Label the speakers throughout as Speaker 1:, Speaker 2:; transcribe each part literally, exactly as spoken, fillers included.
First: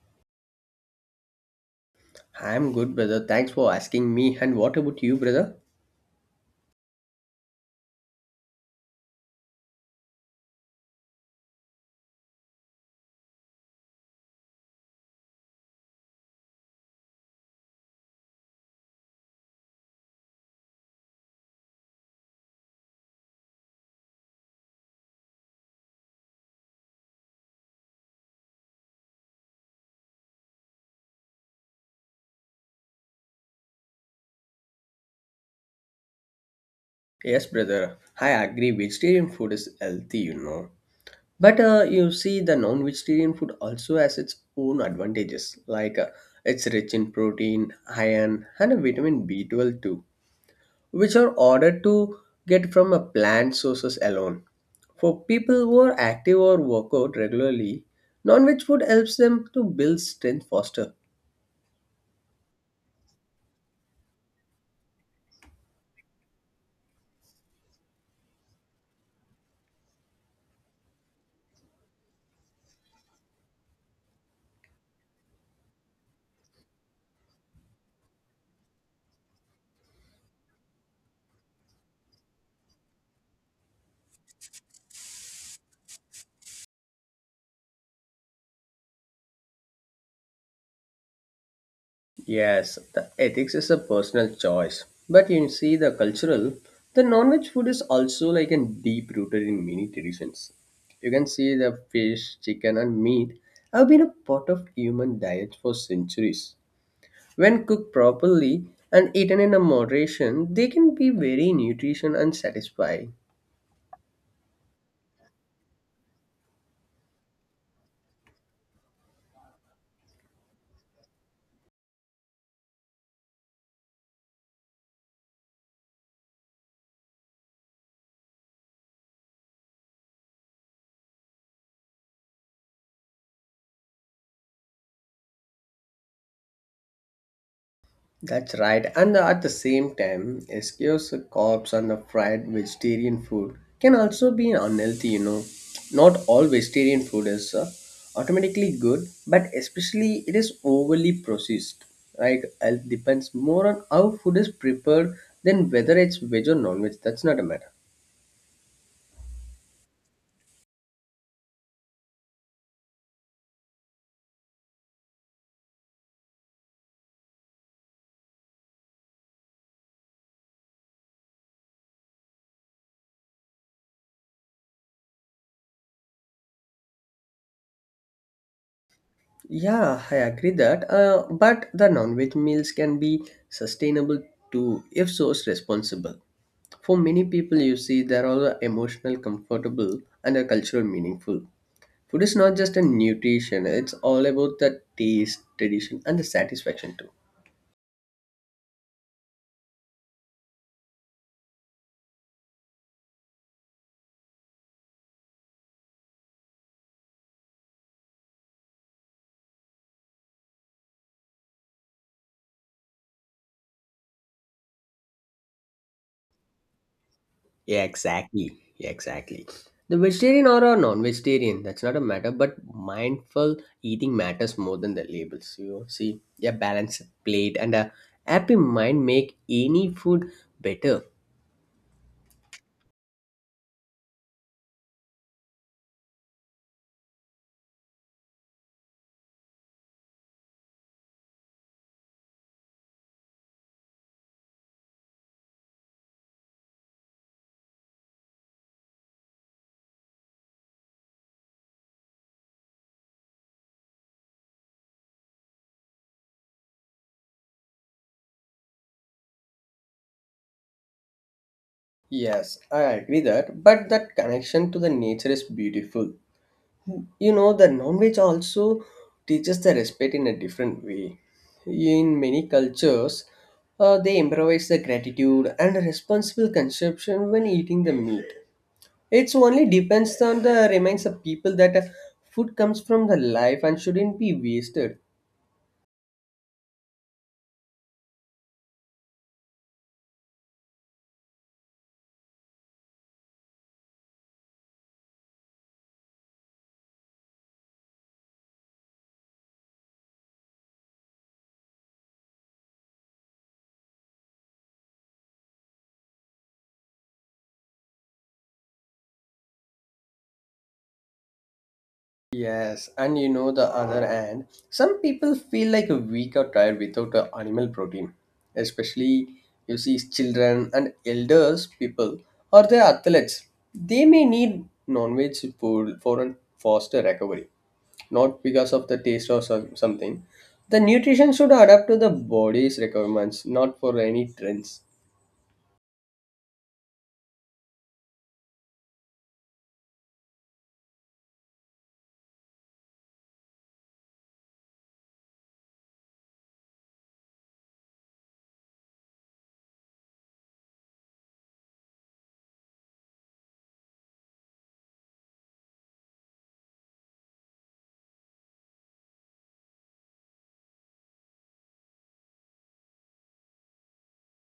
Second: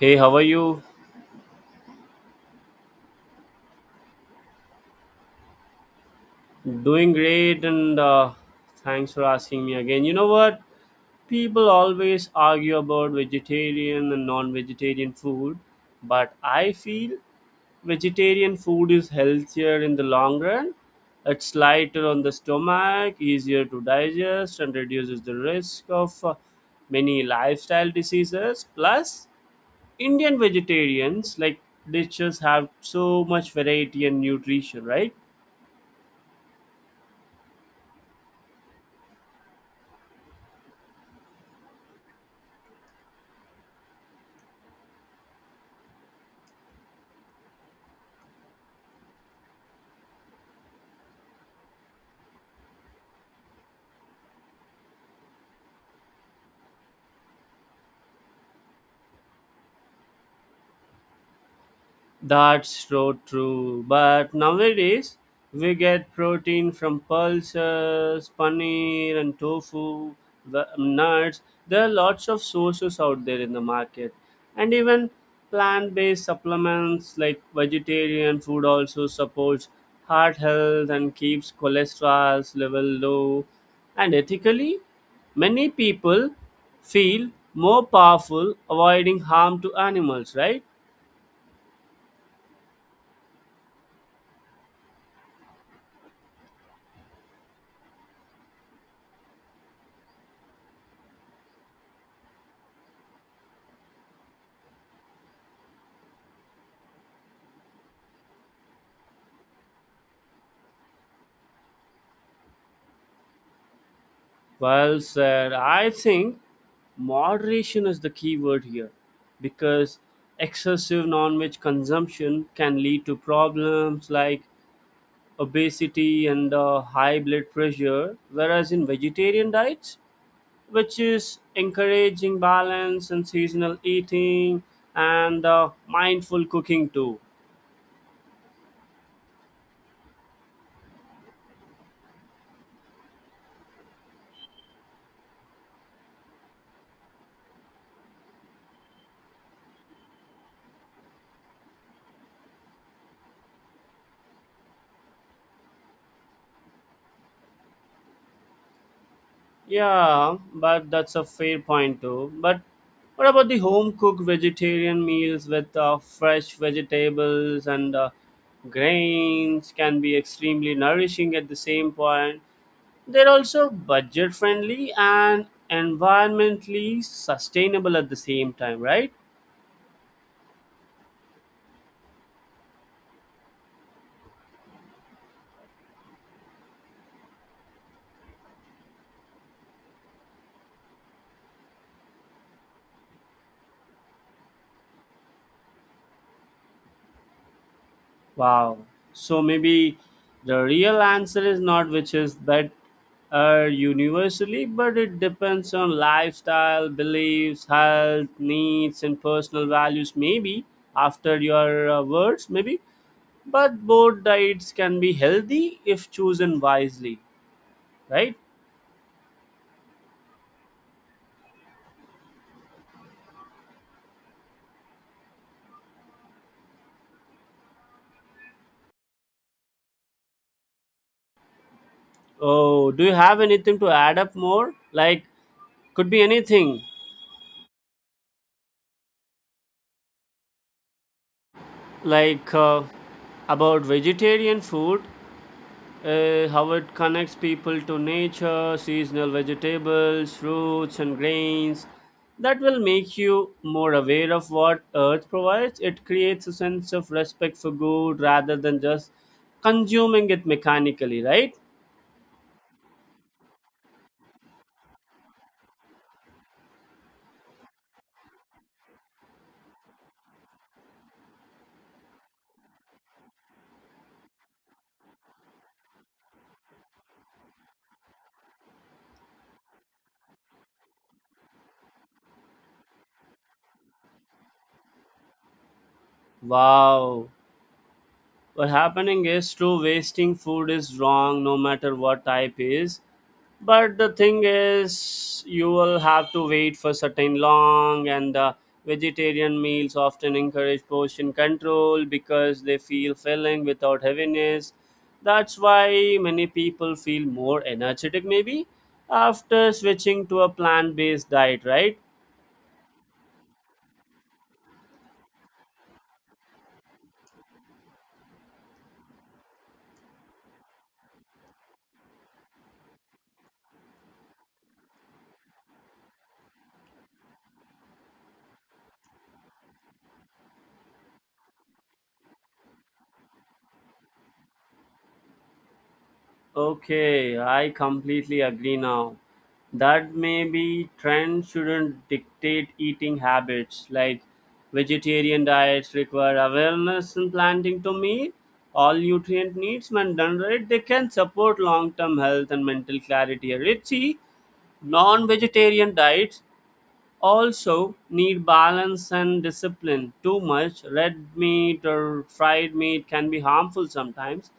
Speaker 1: Hey, how are you?
Speaker 2: I'm good, brother. Thanks for asking me. And what about you, brother?
Speaker 1: Doing great, and uh, thanks for asking me again. You know what? People always argue about vegetarian and non vegetarian food, but I feel vegetarian food is healthier in the long run. It's lighter on the stomach, easier to digest, and reduces the risk of uh, many lifestyle diseases. Plus, Indian vegetarians like dishes have so much variety and nutrition, right?
Speaker 2: Yes, brother. I agree. Vegetarian food is healthy, you know. But uh, you see, the non-vegetarian food also has its own advantages. Like uh, it's rich in protein, iron, and a vitamin B twelve too, which are ordered to get from a plant sources alone. For people who are active or work out regularly, non-veg food helps them to build strength faster.
Speaker 1: That's so true. But nowadays, we get protein from pulses, paneer, and tofu, the- nuts. There are lots of sources out there in the market. And even plant based supplements like vegetarian food also supports heart health and keeps cholesterol level low. And ethically, many people feel more powerful avoiding harm to animals, right?
Speaker 2: Yes, the ethics is a personal choice. But you see, the cultural, the non-veg food is also like a deep rooted in many traditions. You can see the fish, chicken, and meat have been a part of human diet for centuries. When cooked properly and eaten in a moderation, they can be very nutrition and satisfying.
Speaker 1: Well said. I think moderation is the key word here because excessive non veg consumption can lead to problems like obesity and uh, high blood pressure, whereas in vegetarian diets, which is encouraging balance and seasonal eating and uh, mindful cooking too.
Speaker 2: That's right, and at the same time, excuse carbs and the fried vegetarian food can also be unhealthy, you know. Not all vegetarian food is uh, automatically good, but especially it is overly processed, right? Health depends more on how food is prepared than whether it's veg or non-veg. That's not a matter.
Speaker 1: Yeah, but that's a fair point too. But what about the home cooked vegetarian meals with uh, fresh vegetables and uh, grains can be extremely nourishing at the same point. They're also budget friendly and environmentally sustainable at the same time, right?
Speaker 2: Yeah, I agree that. Uh, but the non-veg meals can be sustainable too if sourced responsible. For many people, you see, they are the emotional, comfortable, and a cultural meaningful. Food is not just a nutrition, it's all about the taste, tradition, and the satisfaction too.
Speaker 1: Wow. So maybe the real answer is not which is that uh, universally, but it depends on lifestyle, beliefs, health, needs, and personal values. Maybe after your uh, words, maybe. But both diets can be healthy if chosen wisely,
Speaker 2: Yeah,
Speaker 1: right?
Speaker 2: exactly. Yeah, exactly. The vegetarian or a non-vegetarian, that's not a matter, but mindful eating matters more than the labels. You see, a balanced plate and a happy mind make any food better.
Speaker 1: Oh, do you have anything to add up more? Like, could be anything, like uh, about vegetarian food. Uh, how it connects people to nature, seasonal vegetables, fruits, and grains. That will make you more aware of what Earth provides. It creates a sense of respect for good rather than just consuming it mechanically, right?
Speaker 2: Yes, I agree that, but that connection to the nature is beautiful. You know the non-veg also teaches the respect in a different way in many cultures. Uh, they improvise the gratitude and responsible consumption when eating the meat. It's only depends on the reminds the people that uh, food comes from the life and shouldn't be wasted.
Speaker 1: Wow. What happening is true, wasting food is wrong no matter what type is. But the thing is you will have to wait for certain long, and the vegetarian meals often encourage portion control because they feel filling without heaviness. That's why many people feel more energetic, maybe after switching to a plant-based diet, right?
Speaker 2: Yes, and you know the other hand, some people feel like a weak or tired without a animal protein. Especially you see children and elders people or their athletes. They may need non-veg food for a faster recovery, not because of the taste or some, something. The nutrition should adapt to the body's requirements, not for any trends.
Speaker 1: Okay, I completely agree now. That maybe trends shouldn't dictate eating habits. Like vegetarian diets require awareness and planning to meet all nutrient needs. When done right, they can support long-term health and mental clarity. Richie, non-vegetarian diets also need balance and discipline. Too much red meat or fried meat can be harmful sometimes,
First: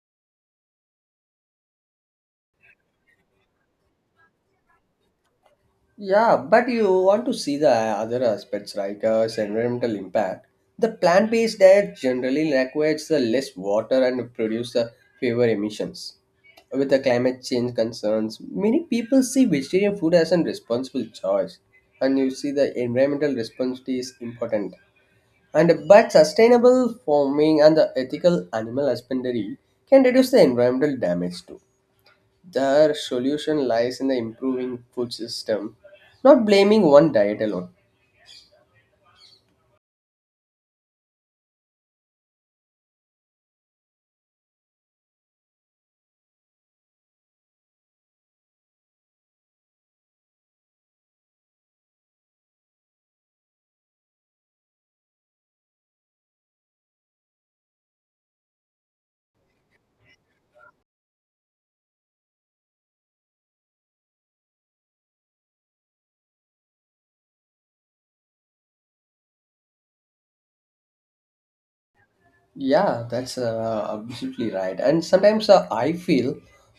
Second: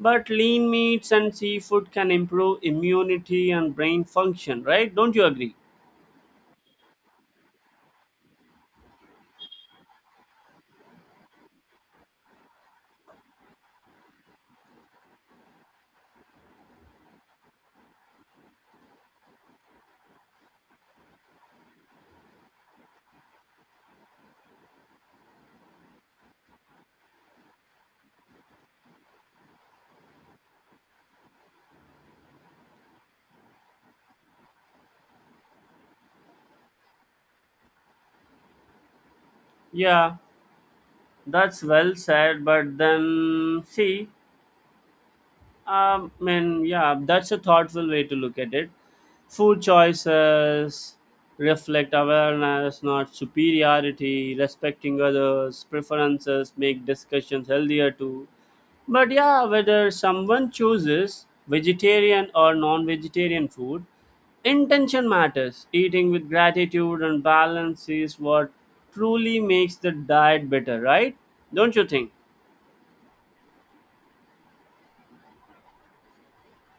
Speaker 1: but lean meats and seafood can improve immunity and brain function, right? Don't you agree?
Speaker 2: Yeah, but you want to see the other aspects, right? Uh, its environmental impact. The plant-based diet generally requires the less water and produce uh, fewer emissions. With the climate change concerns, many people see vegetarian food as a responsible choice, and you see the environmental responsibility is important. And but sustainable farming and the ethical animal husbandry can reduce the environmental damage too. Their solution lies in the improving food system, not blaming one diet alone.
Speaker 1: Yeah, that's well said, but then see, Um, and yeah, that's a thoughtful way to look at it. Food choices reflect awareness, not superiority. Respecting others' preferences make discussions healthier too. But yeah, whether someone chooses vegetarian or non-vegetarian food, intention matters. Eating with gratitude and balance is what truly makes the diet better, right? Don't you think?
Speaker 2: Yeah, that's uh, absolutely right. And sometimes uh, I feel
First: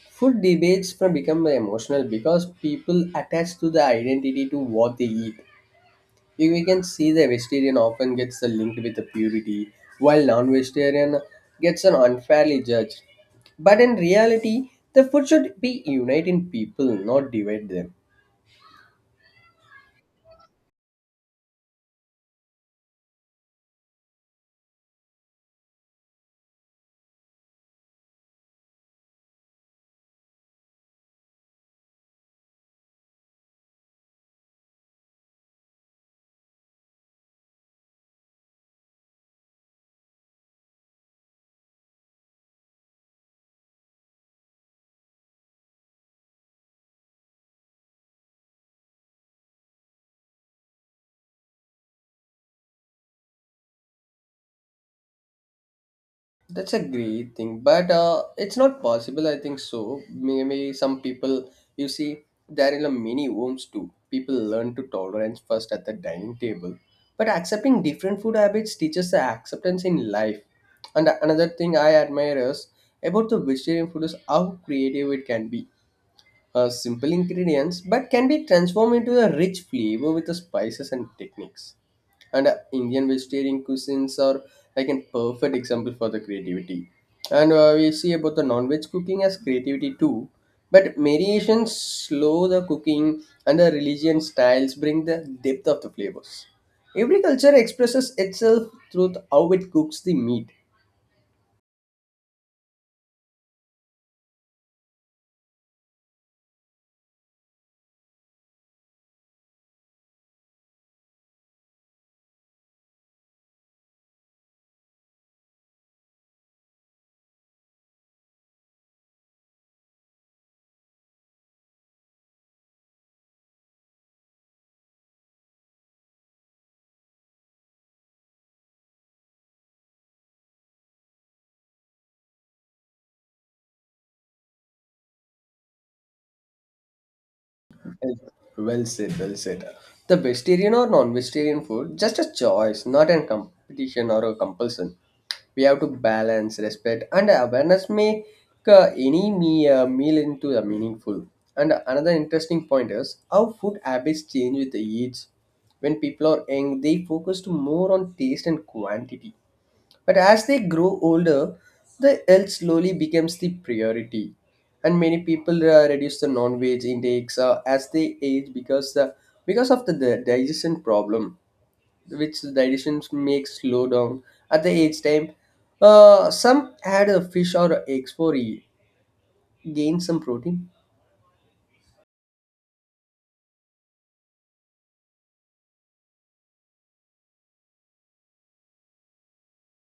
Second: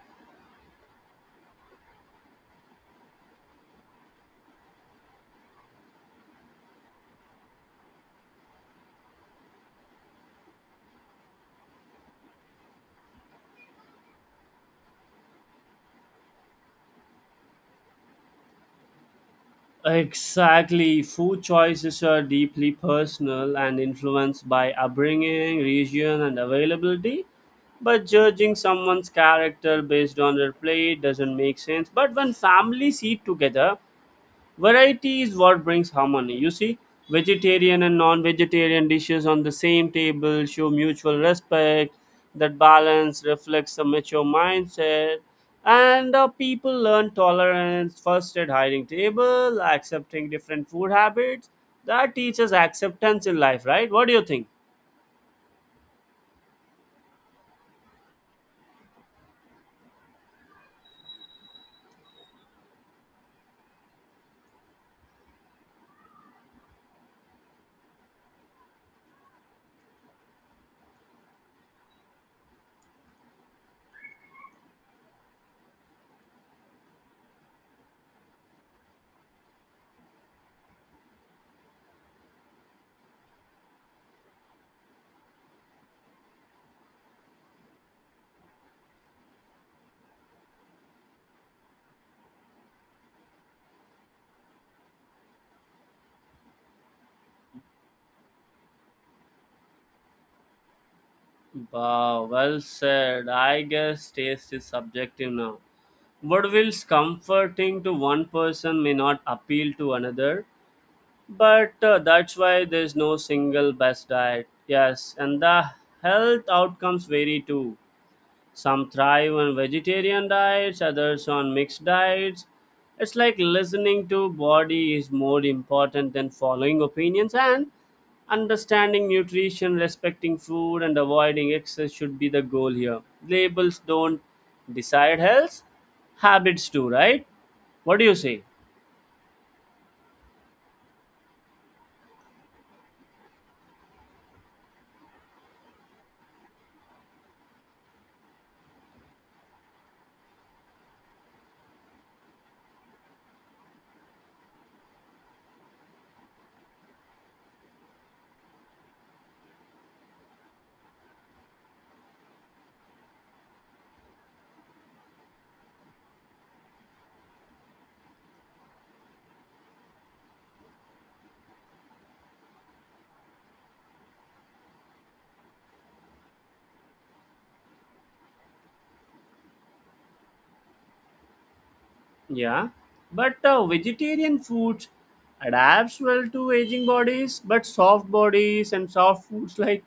Speaker 2: food debates from become emotional because people attach to the identity to what they eat. We we can see the vegetarian often gets the linked with the purity, while non-vegetarian gets an unfairly judged. But in reality, the food should be unite in people, not divide them.
Speaker 1: Exactly. Food choices are deeply personal and influenced by upbringing, region, and availability. But judging someone's character based on their plate doesn't make sense. But when families eat together, variety is what brings harmony. You see, vegetarian and non vegetarian dishes on the same table show mutual respect. That balance reflects a mature mindset. And uh, people learn tolerance first at hiring table, accepting different food habits. That teaches acceptance in life, right? What do you think?
Speaker 2: That's a great thing, but uh, it's not possible. I think so. Maybe some people, you see, there in a many homes too. People learn to tolerance first at the dining table, but accepting different food habits teaches the acceptance in life. And another thing I admire is about the vegetarian food is how creative it can be. Uh, simple ingredients, but can be transformed into a rich flavor with the spices and techniques, and uh, Indian vegetarian cuisines are like a perfect example for the creativity. And uh, we see about the non-veg cooking as creativity too, but variations slow the cooking and the religion styles bring the depth of the flavors. Every culture expresses itself through th- how it cooks the meat.
Speaker 1: Wow, well said. I guess taste is subjective now. What feels comforting to one person may not appeal to another. But uh, that's why there's no single best diet. Yes, and the health outcomes vary too. Some thrive on vegetarian diets, others on mixed diets. It's like listening to body is more important than following opinions and understanding nutrition, respecting food and avoiding excess should be the goal here. Labels don't decide health, habits do, right? What do you say?
Speaker 2: Well said, well said. The vegetarian or non-vegetarian food just a choice, not a competition or a compulsion. We have to balance respect and awareness make uh, any me, uh, meal into a meaningful. And another interesting point is how food habits change with the age. When people are young they focus to more on taste and quantity, but as they grow older the health slowly becomes the priority, and many people uh, reduce the non-veg intakes uh, as they age because the because of the, the digestion problem which the digestions makes slow down at the age time. Uh, some add a fish or eggs for e- gain some protein.
Speaker 1: Yeah, but uh, vegetarian foods adapts well to aging bodies, but soft bodies and soft foods like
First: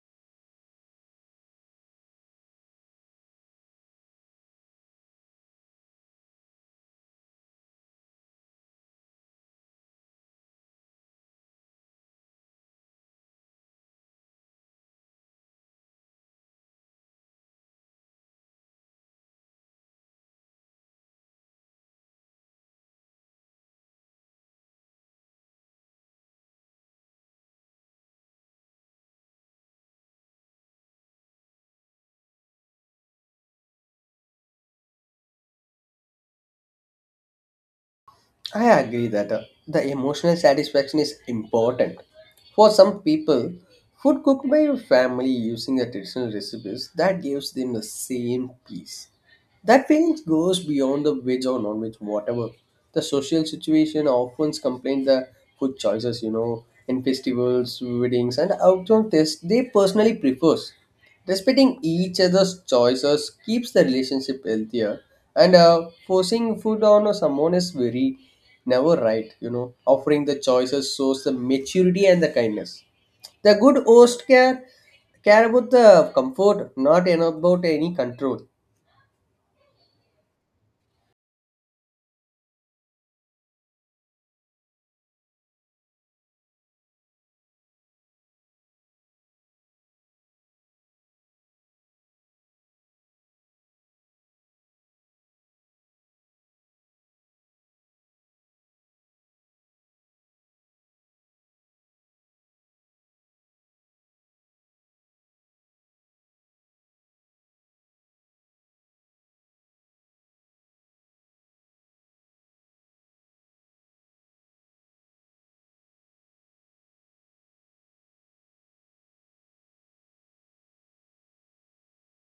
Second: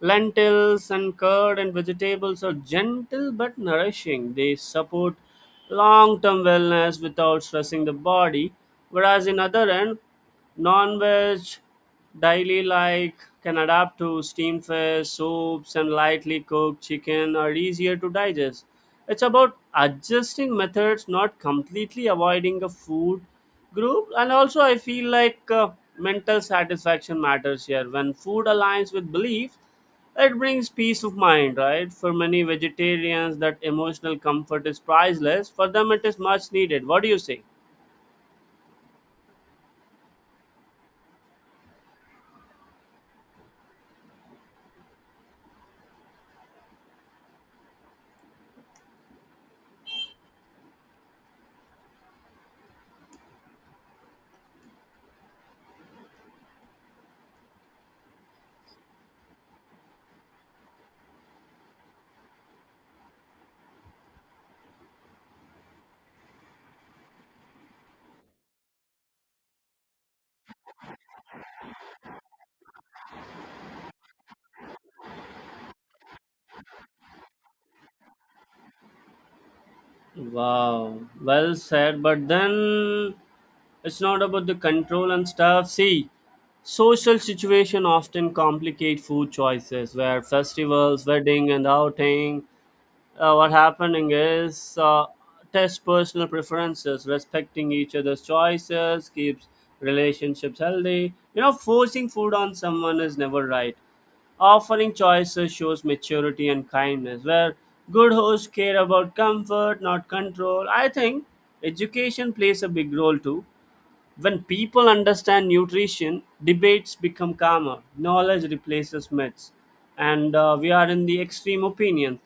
Speaker 1: lentils and curd and vegetables are gentle but nourishing. They support long term wellness without stressing the body. Whereas in other end, non veg daily like can adapt to steam fish, soups, and lightly cooked chicken are easier to digest. It's about adjusting methods, not completely avoiding a food group. And also, I feel like uh, mental satisfaction matters here. When food aligns with beliefs, it brings peace of mind, right? For many vegetarians, that emotional comfort is priceless. For them, it is much needed. What do you say?
Speaker 2: I agree that uh, the emotional satisfaction is important. For some people, food cooked by your family using the traditional recipes that gives them the same peace. That feeling goes beyond the veg or non-veg, whatever. The social situation often complain the food choices, you know, in festivals, weddings, and outdoor tests they personally prefers. Respecting each other's choices keeps the relationship healthier, and uh, forcing food on someone is very never right. You know, offering the choices shows the maturity and the kindness. The good host care care about the comfort, not about any control.
Speaker 1: Wow, well said. But then it's not about the control and stuff. See, social situation often complicate food choices where festivals, wedding and outing, uh, what happening is, uh, test personal preferences, respecting each other's choices keeps relationships healthy, you know forcing food on someone is never right, offering choices shows maturity and kindness where good hosts care about comfort not control. I think education plays a big role too. When people understand nutrition, debates become calmer, knowledge replaces myths, and uh, we are in the extreme opinion.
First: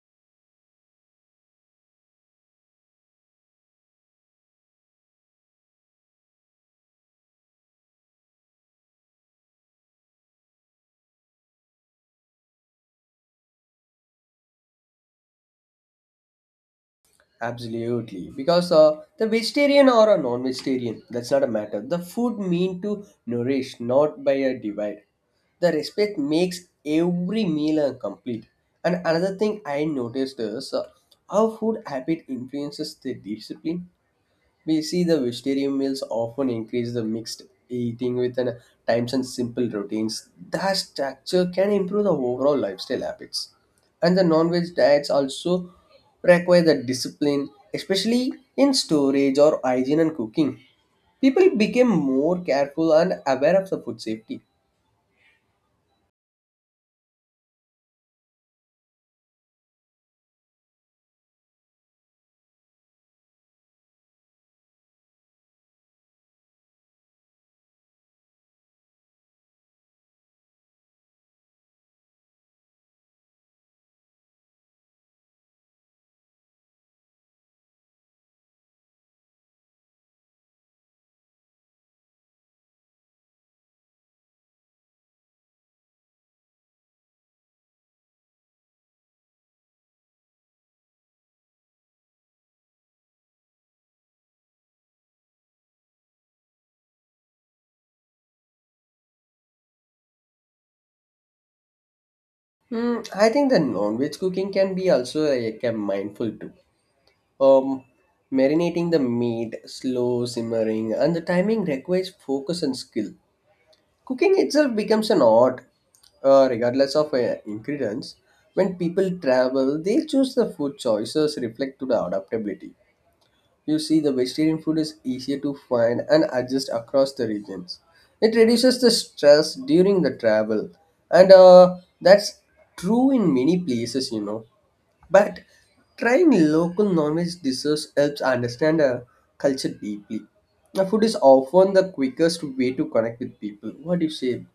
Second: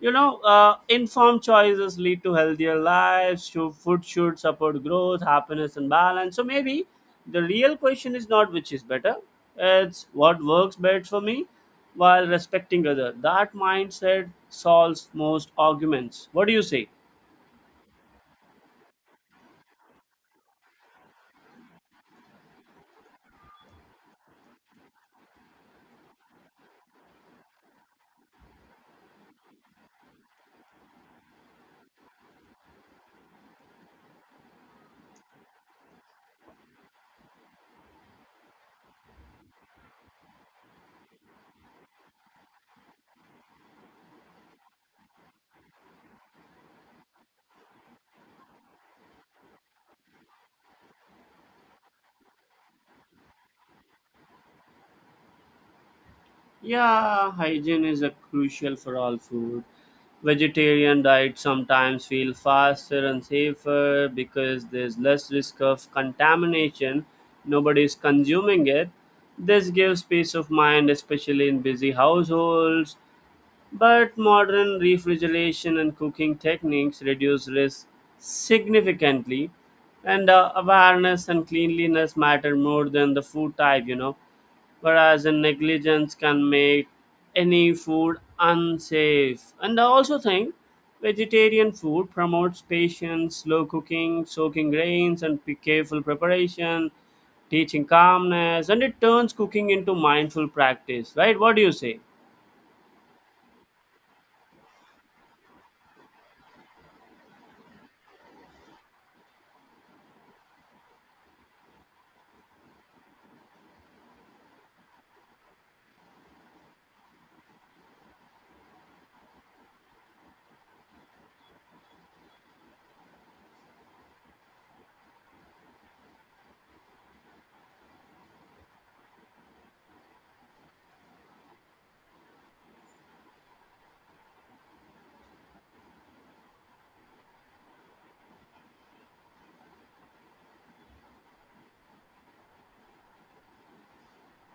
Speaker 1: You know, uh, informed choices lead to healthier lives, sho- food should support growth, happiness, and balance. So maybe the real question is not which is better, it's what works best for me while respecting other. That mindset solves most arguments. What do you say?
Speaker 2: Absolutely, because uh, the vegetarian or a non-vegetarian, that's not a matter. The food mean to nourish, not by a divide. The respect makes every meal uh, complete. And another thing I noticed is uh, how food habit influences the discipline. We see the vegetarian meals often increase the mixed eating with an times and simple routines. That structure can improve the overall lifestyle habits. And the non-veg diets also require the discipline, especially in storage or hygiene and cooking. People became more careful and aware of the food safety.
Speaker 1: Yeah, hygiene is a crucial for all food. Vegetarian diets sometimes feel faster and safer because there's less risk of contamination. Nobody's consuming it. This gives peace of mind, especially in busy households. But modern refrigeration and cooking techniques reduce risk significantly, and uh, awareness and cleanliness matter more than the food type, you know. Whereas in negligence can make any food unsafe. And I also think vegetarian food promotes patience, slow cooking, soaking grains, and p- careful preparation, teaching calmness, and it turns cooking into mindful practice, right? What do you say?
Speaker 2: Hmm, I think the non-veg cooking can be also like a mindful too. Um, Marinating the meat, slow simmering, and the timing requires focus and skill. Cooking itself becomes an art, uh, regardless of uh, ingredients. When people travel, they choose the food choices reflect to the adaptability. You see, the vegetarian food is easier to find and adjust across the regions. It reduces the stress during the travel, and uh, that's true in many places, you know. But trying local non-veg dishes helps understand a culture deeply. Now, food is often the quickest way to connect with people. What do you say?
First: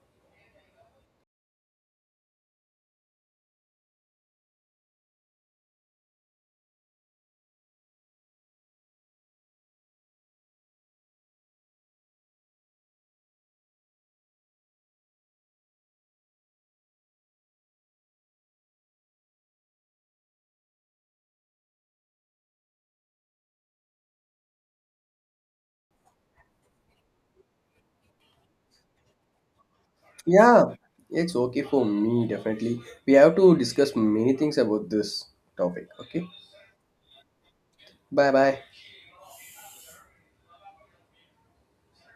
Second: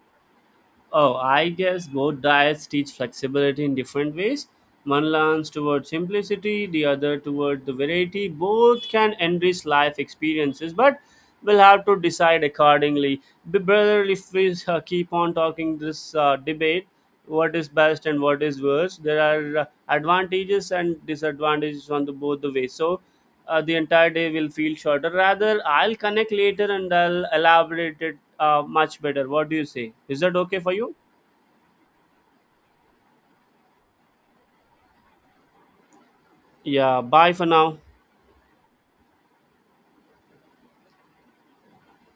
Speaker 1: Oh, I guess both diets teach flexibility in different ways. One leans toward simplicity, the other toward the variety. Both can enrich life experiences, but we'll have to decide accordingly. Be brother, if we uh, keep on talking this uh, debate, what is best and what is worst, there are uh, advantages and disadvantages on the both the ways. So uh, the entire day will feel shorter. Rather, I'll connect later and I'll elaborate it uh, much better. What do you say? Is that okay for
Speaker 2: Yeah,
Speaker 1: you?
Speaker 2: it's okay for me, definitely. We have to discuss many things about this topic. Okay,
Speaker 1: Yeah, bye for now.
Speaker 2: bye bye.